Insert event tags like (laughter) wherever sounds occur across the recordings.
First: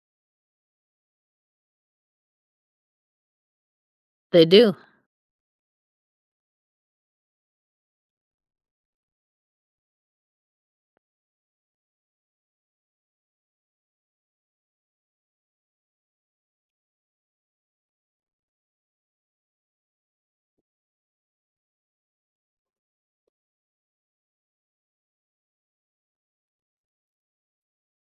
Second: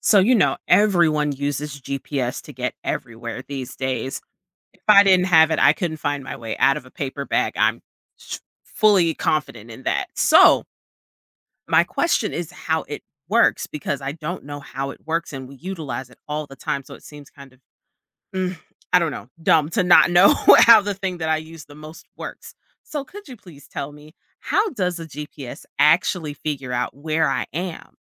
Everyone uses GPS to get everywhere these days. They do. If I didn't have it, I couldn't find my way out of a paper bag. Fully confident in that. So, my question is how it works because I don't know how it works and we utilize it all the time. So, it seems kind of, mm, I don't know, dumb to not know (laughs) how the thing that I use the most works. So, could you please tell me how does a GPS actually figure out where I am?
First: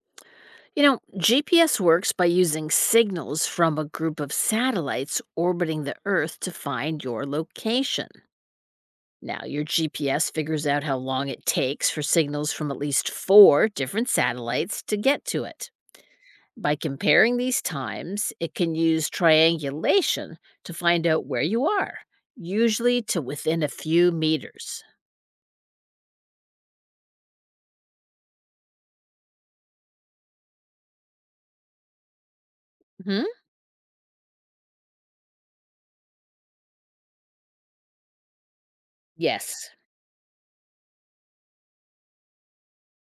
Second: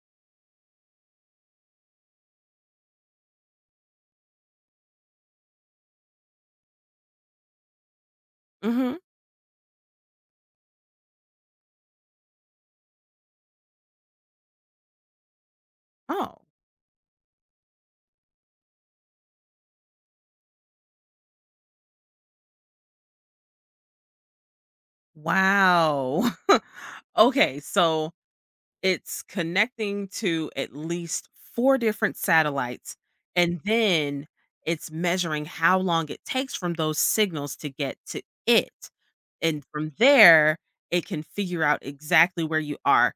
You know, GPS works by using signals from a group of satellites orbiting the Earth to find your location. Hmm. Now, your GPS figures out how long it takes for signals from at least four different satellites to get to it. Oh, By comparing these times, it can use triangulation to find out where you are, usually to within a few meters. wow. (laughs) Okay, so it's connecting to at least four different satellites, Hmm. and then it's measuring how long it takes from those signals to get to it. And Yes. from there, it can figure out exactly where you are,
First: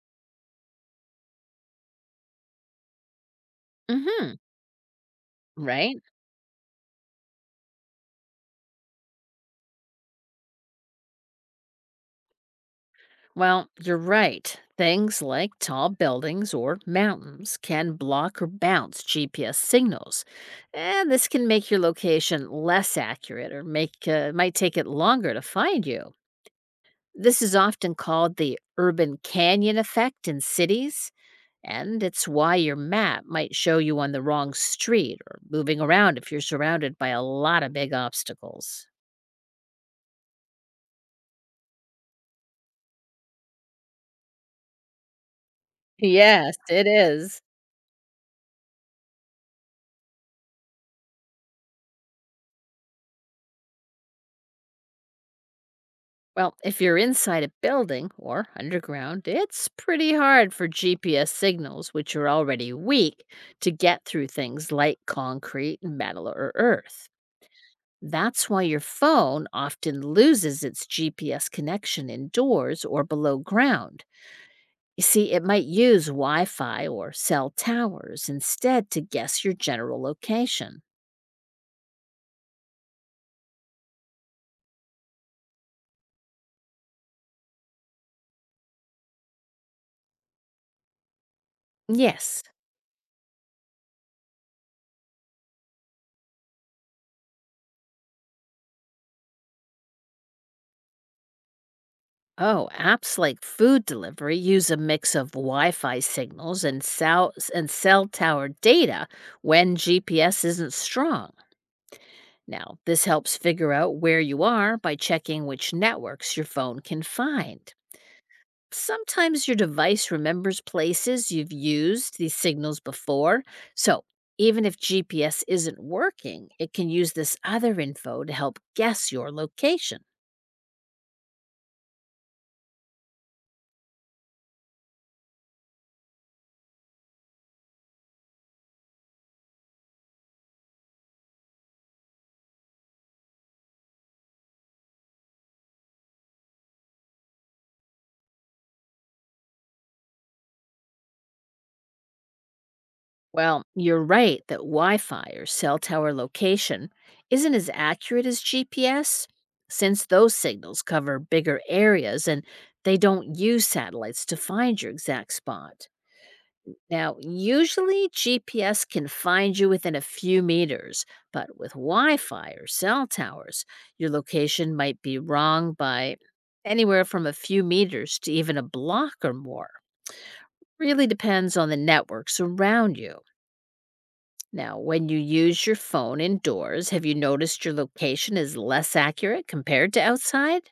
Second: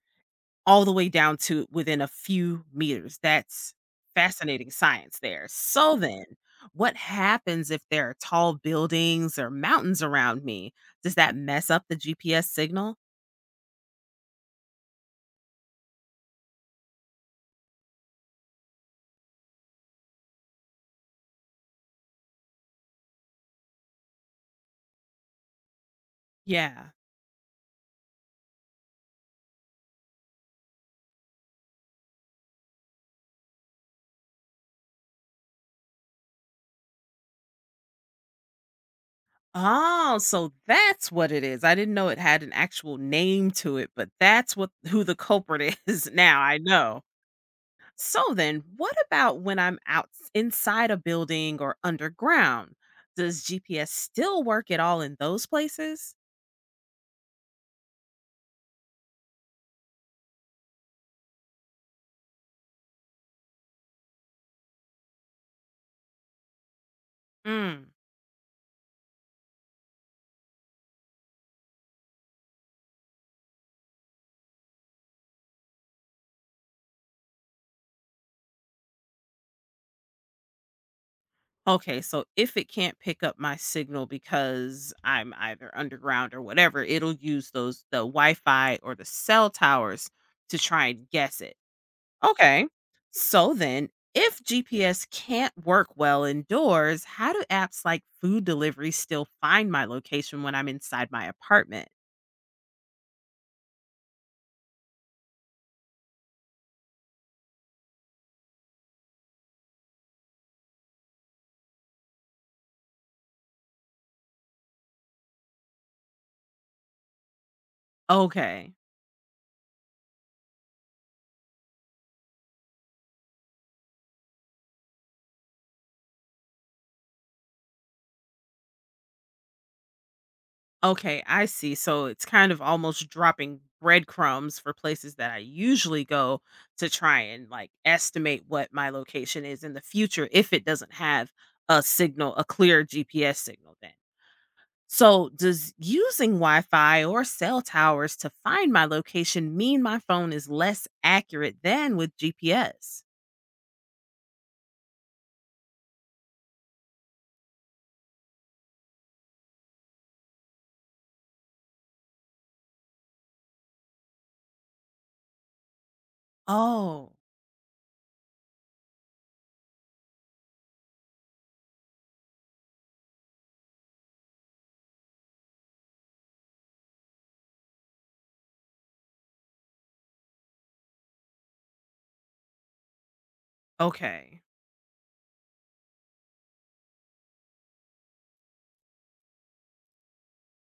all the way down to within a few meters. That's Hmm. fascinating science there. So Right? then, what happens if there are tall buildings or mountains around me? Does that mess up the GPS signal? Well, you're right. Things like tall buildings or mountains can block or bounce GPS signals, and this can make your location less accurate or make might take it longer to find you. Yeah. This is often called the urban canyon effect in cities, and it's why your map might show you on the wrong street or moving around if you're surrounded by a lot of big obstacles. Oh, so that's what it is. I didn't know it had an actual name to it, but that's what who the culprit is (laughs) now, Yes, I it know. is. So then, what about when I'm out inside a building or underground? Does GPS still work at all in those places? Well, if you're inside a building or underground, it's pretty hard for GPS signals, which are already weak, to get through things like concrete, metal, or earth. Mm. That's why your phone often loses its GPS connection indoors or below ground. You see, it might use Wi Fi or cell towers instead to guess your general location. Okay, so if it can't pick up my signal because I'm either underground or whatever, it'll use those the Wi-Fi or the cell towers to try and guess it. Yes. Okay. So then, if GPS can't work well indoors, how do apps like food delivery still find my location when I'm inside my apartment? Oh, apps like food delivery use a mix of Wi-Fi signals and cell tower data when GPS isn't strong. Now, this helps figure out where you are by checking which networks your phone can find. Okay. Sometimes your device remembers places you've used these signals before, so even if GPS isn't working, it can use this other info to help guess your location. Okay, I see. So it's kind of almost dropping breadcrumbs for places that I usually go to try and like estimate what my location is in the future if it doesn't have a signal, a clear GPS signal. So, does using Wi Fi or cell towers to find my location mean my phone is less accurate than with GPS? Well, you're right that Wi Fi or cell tower location isn't as accurate as GPS since those signals cover bigger areas and they don't use satellites to find your exact spot. Oh, Now, usually GPS can find you within a few meters, but with Wi Fi or cell towers, your location might be wrong by anywhere from a few meters to even a block or more. Really depends on the networks around you. okay. Now, when you use your phone indoors, have you noticed your location is less accurate compared to outside?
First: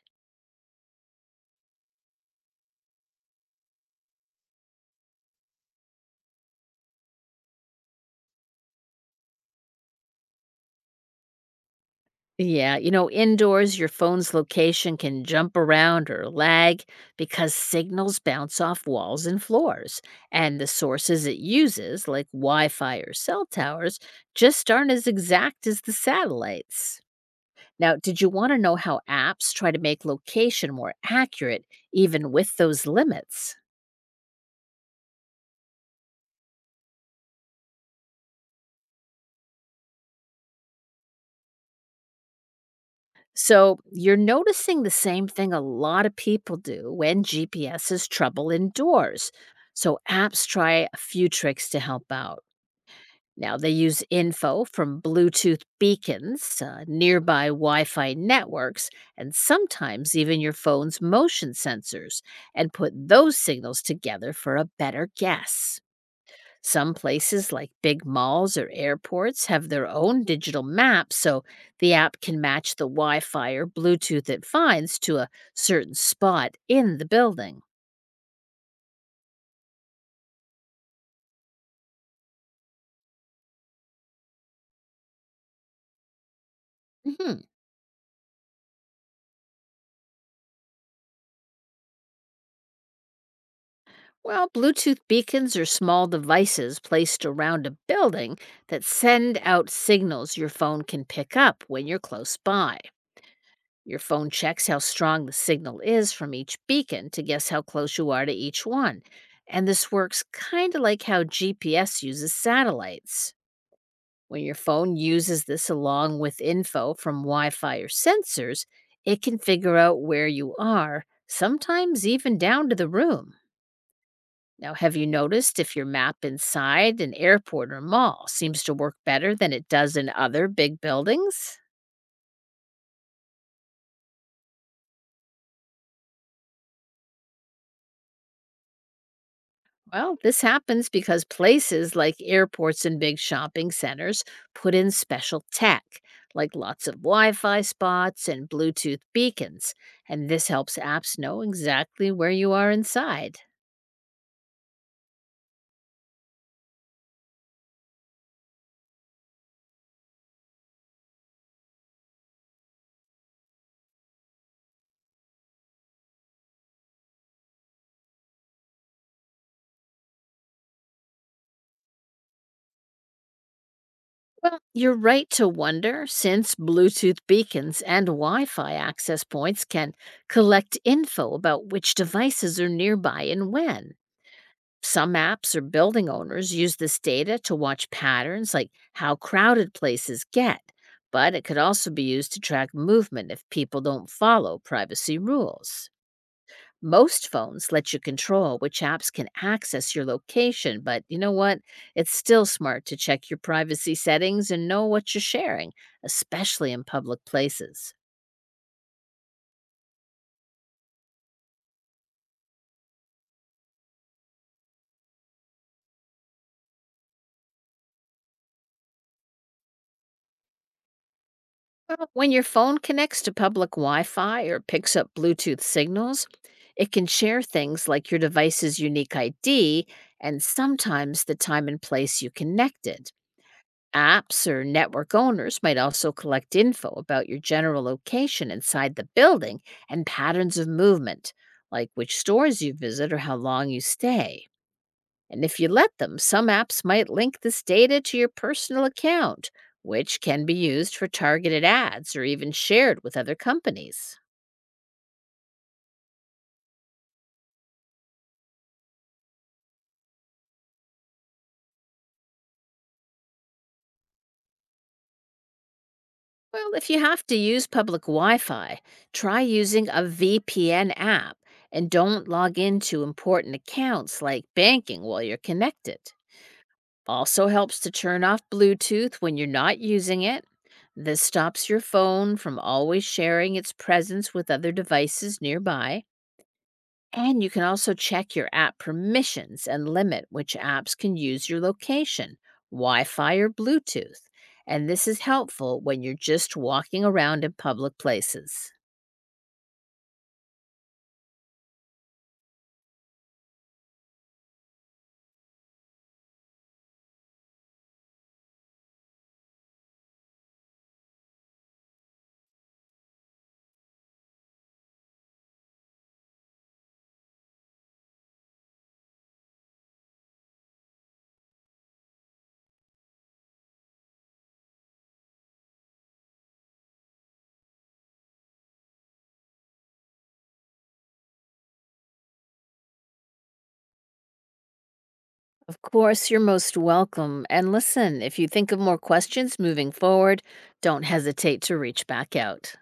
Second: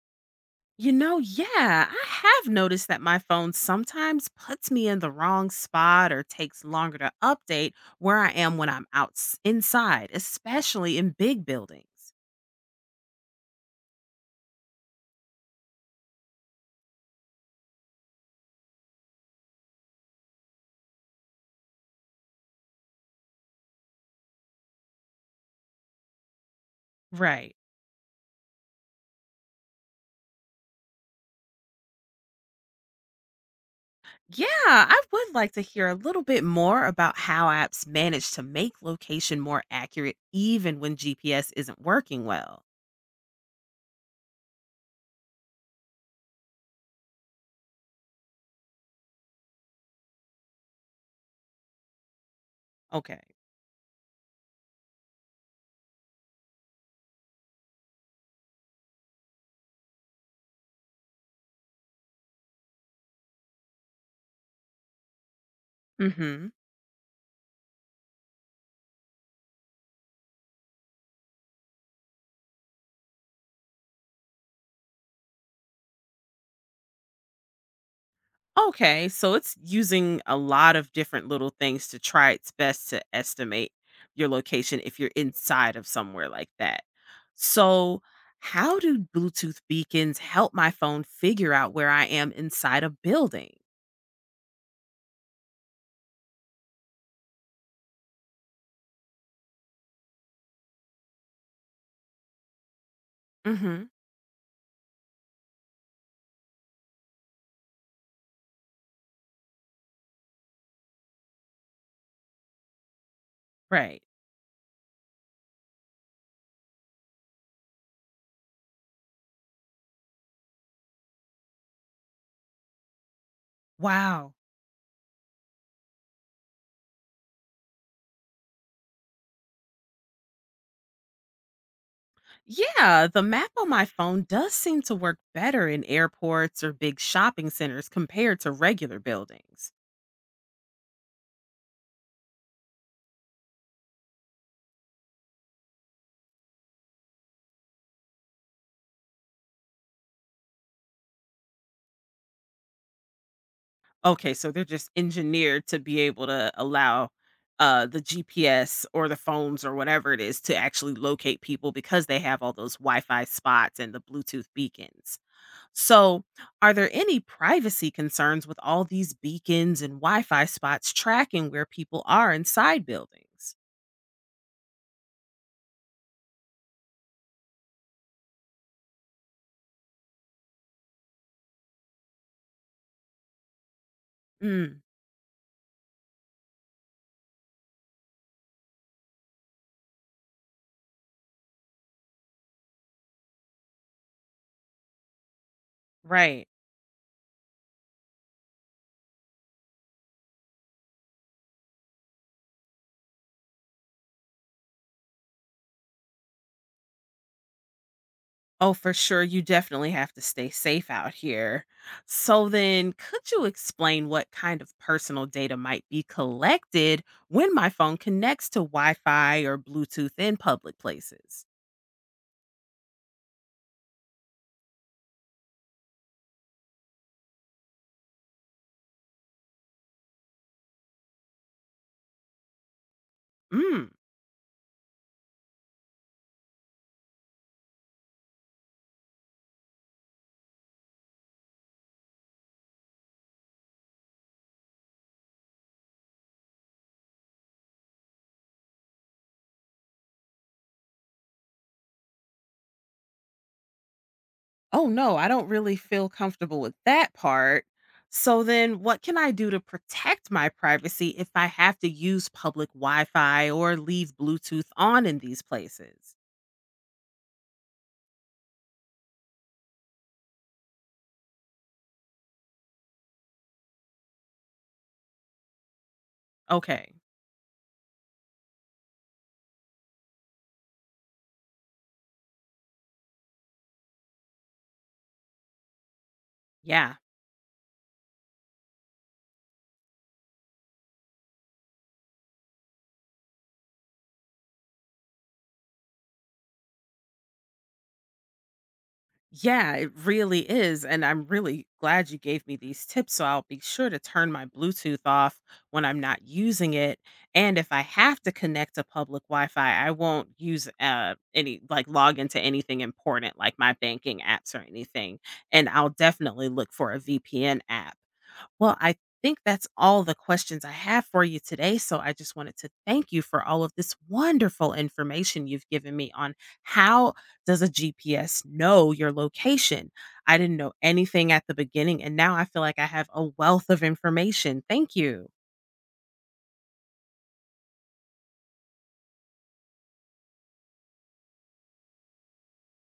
You know, yeah, I have noticed that my phone sometimes puts me in the wrong spot or takes longer to update where I am when I'm out inside, especially in big buildings. Yeah, you know, indoors, your phone's location can jump around or lag because signals bounce off walls and floors, and the sources it uses, like Wi Fi or cell towers, just aren't as exact as the satellites. Right. Now, did you want to know how apps try to make location more accurate even with those limits? Yeah, I would like to hear a little bit more about how apps manage to make location more accurate even when GPS isn't working well. So you're noticing the same thing a lot of people do when GPS is trouble indoors. So apps try a few tricks to help out. Okay. Now they use info from Bluetooth beacons, nearby Wi Fi networks, and sometimes even your phone's motion sensors, and put those signals together for a better guess. Mhm. Some places, like big malls or airports, have their own digital maps, so the app can match the Wi Fi or Bluetooth it finds to a certain spot in the building. Okay, so it's using a lot of different little things to try its best to estimate your location if you're inside of somewhere like that. Hmm. So, how do Bluetooth beacons help my phone figure out where I am inside a building? Well, Bluetooth beacons are small devices placed around a building that send out signals your phone can pick up when you're close by. Mhm. Your phone checks how strong the signal is from each beacon to guess how close you are to each one. And this works kind of like how GPS uses satellites. Right. When your phone uses this along with info from Wi Fi or sensors, it can figure out where you are, sometimes even down to the room. Wow. Now, have you noticed if your map inside an airport or mall seems to work better than it does in other big buildings? Yeah, the map on my phone does seem to work better in airports or big shopping centers compared to regular buildings. Well, this happens because places like airports and big shopping centers put in special tech, like lots of Wi Fi spots and Bluetooth beacons, and this helps apps know exactly where you are inside. Okay, so they're just engineered to be able to allow the GPS or the phones or whatever it is to actually locate people because they have all those Wi Fi spots and the Bluetooth beacons. So, are there any privacy concerns with all these beacons and Wi Fi spots tracking where people are inside buildings? Well, you're right to wonder since Bluetooth beacons and Wi Fi access points can collect info about which devices are nearby and when. Mm, Some apps or building owners use this data to watch patterns like how crowded places get, but it could also be used to track movement if people don't follow privacy rules. right. Most phones let you control which apps can access your location, but you know what? It's still smart to check your privacy settings and know what you're sharing, especially in public places. Oh, for sure. You definitely have to stay safe out here. So, then could you explain what kind of personal data might be collected when my phone connects to Wi Fi or Bluetooth in public places? Well, when your phone connects to public Wi Fi or picks up Bluetooth signals, it can share things like your device's unique ID and sometimes the time and place you connected. Mm. Apps or network owners might also collect info about your general location inside the building and patterns of movement, like which stores you visit or how long you stay. And if you let them, some apps might link this data to your personal account, which can be used for targeted ads or even shared with other companies. Oh, no, I don't really feel comfortable with that part. So, then what can I do to protect my privacy if I have to use public Wi Fi or leave Bluetooth on in these places? Well, if you have to use public Wi Fi, try using a VPN app and don't log into important accounts like banking while you're connected. Okay. Also helps to turn off Bluetooth when you're not using it. This stops your phone from always sharing its presence with other devices nearby. Yeah. And you can also check your app permissions and limit which apps can use your location, Wi Fi, or Bluetooth. And this is helpful when you're just walking around in public places. Yeah, it really is. And I'm really glad you gave me these tips. So I'll be sure to turn my Bluetooth off when I'm not using it. And if I have to connect to public Wi Fi, I won't use any, like log into anything important like my banking apps or anything. And I'll definitely look for a VPN app. Well, I think that's all the questions I have for you today. So I just wanted to thank you for all of this wonderful information you've given me on how does a GPS know your location? I didn't know anything at the beginning, and now I feel like I have a wealth of information. Thank you. Of course, you're most welcome. And listen, if you think of more questions moving forward, don't hesitate to reach back out.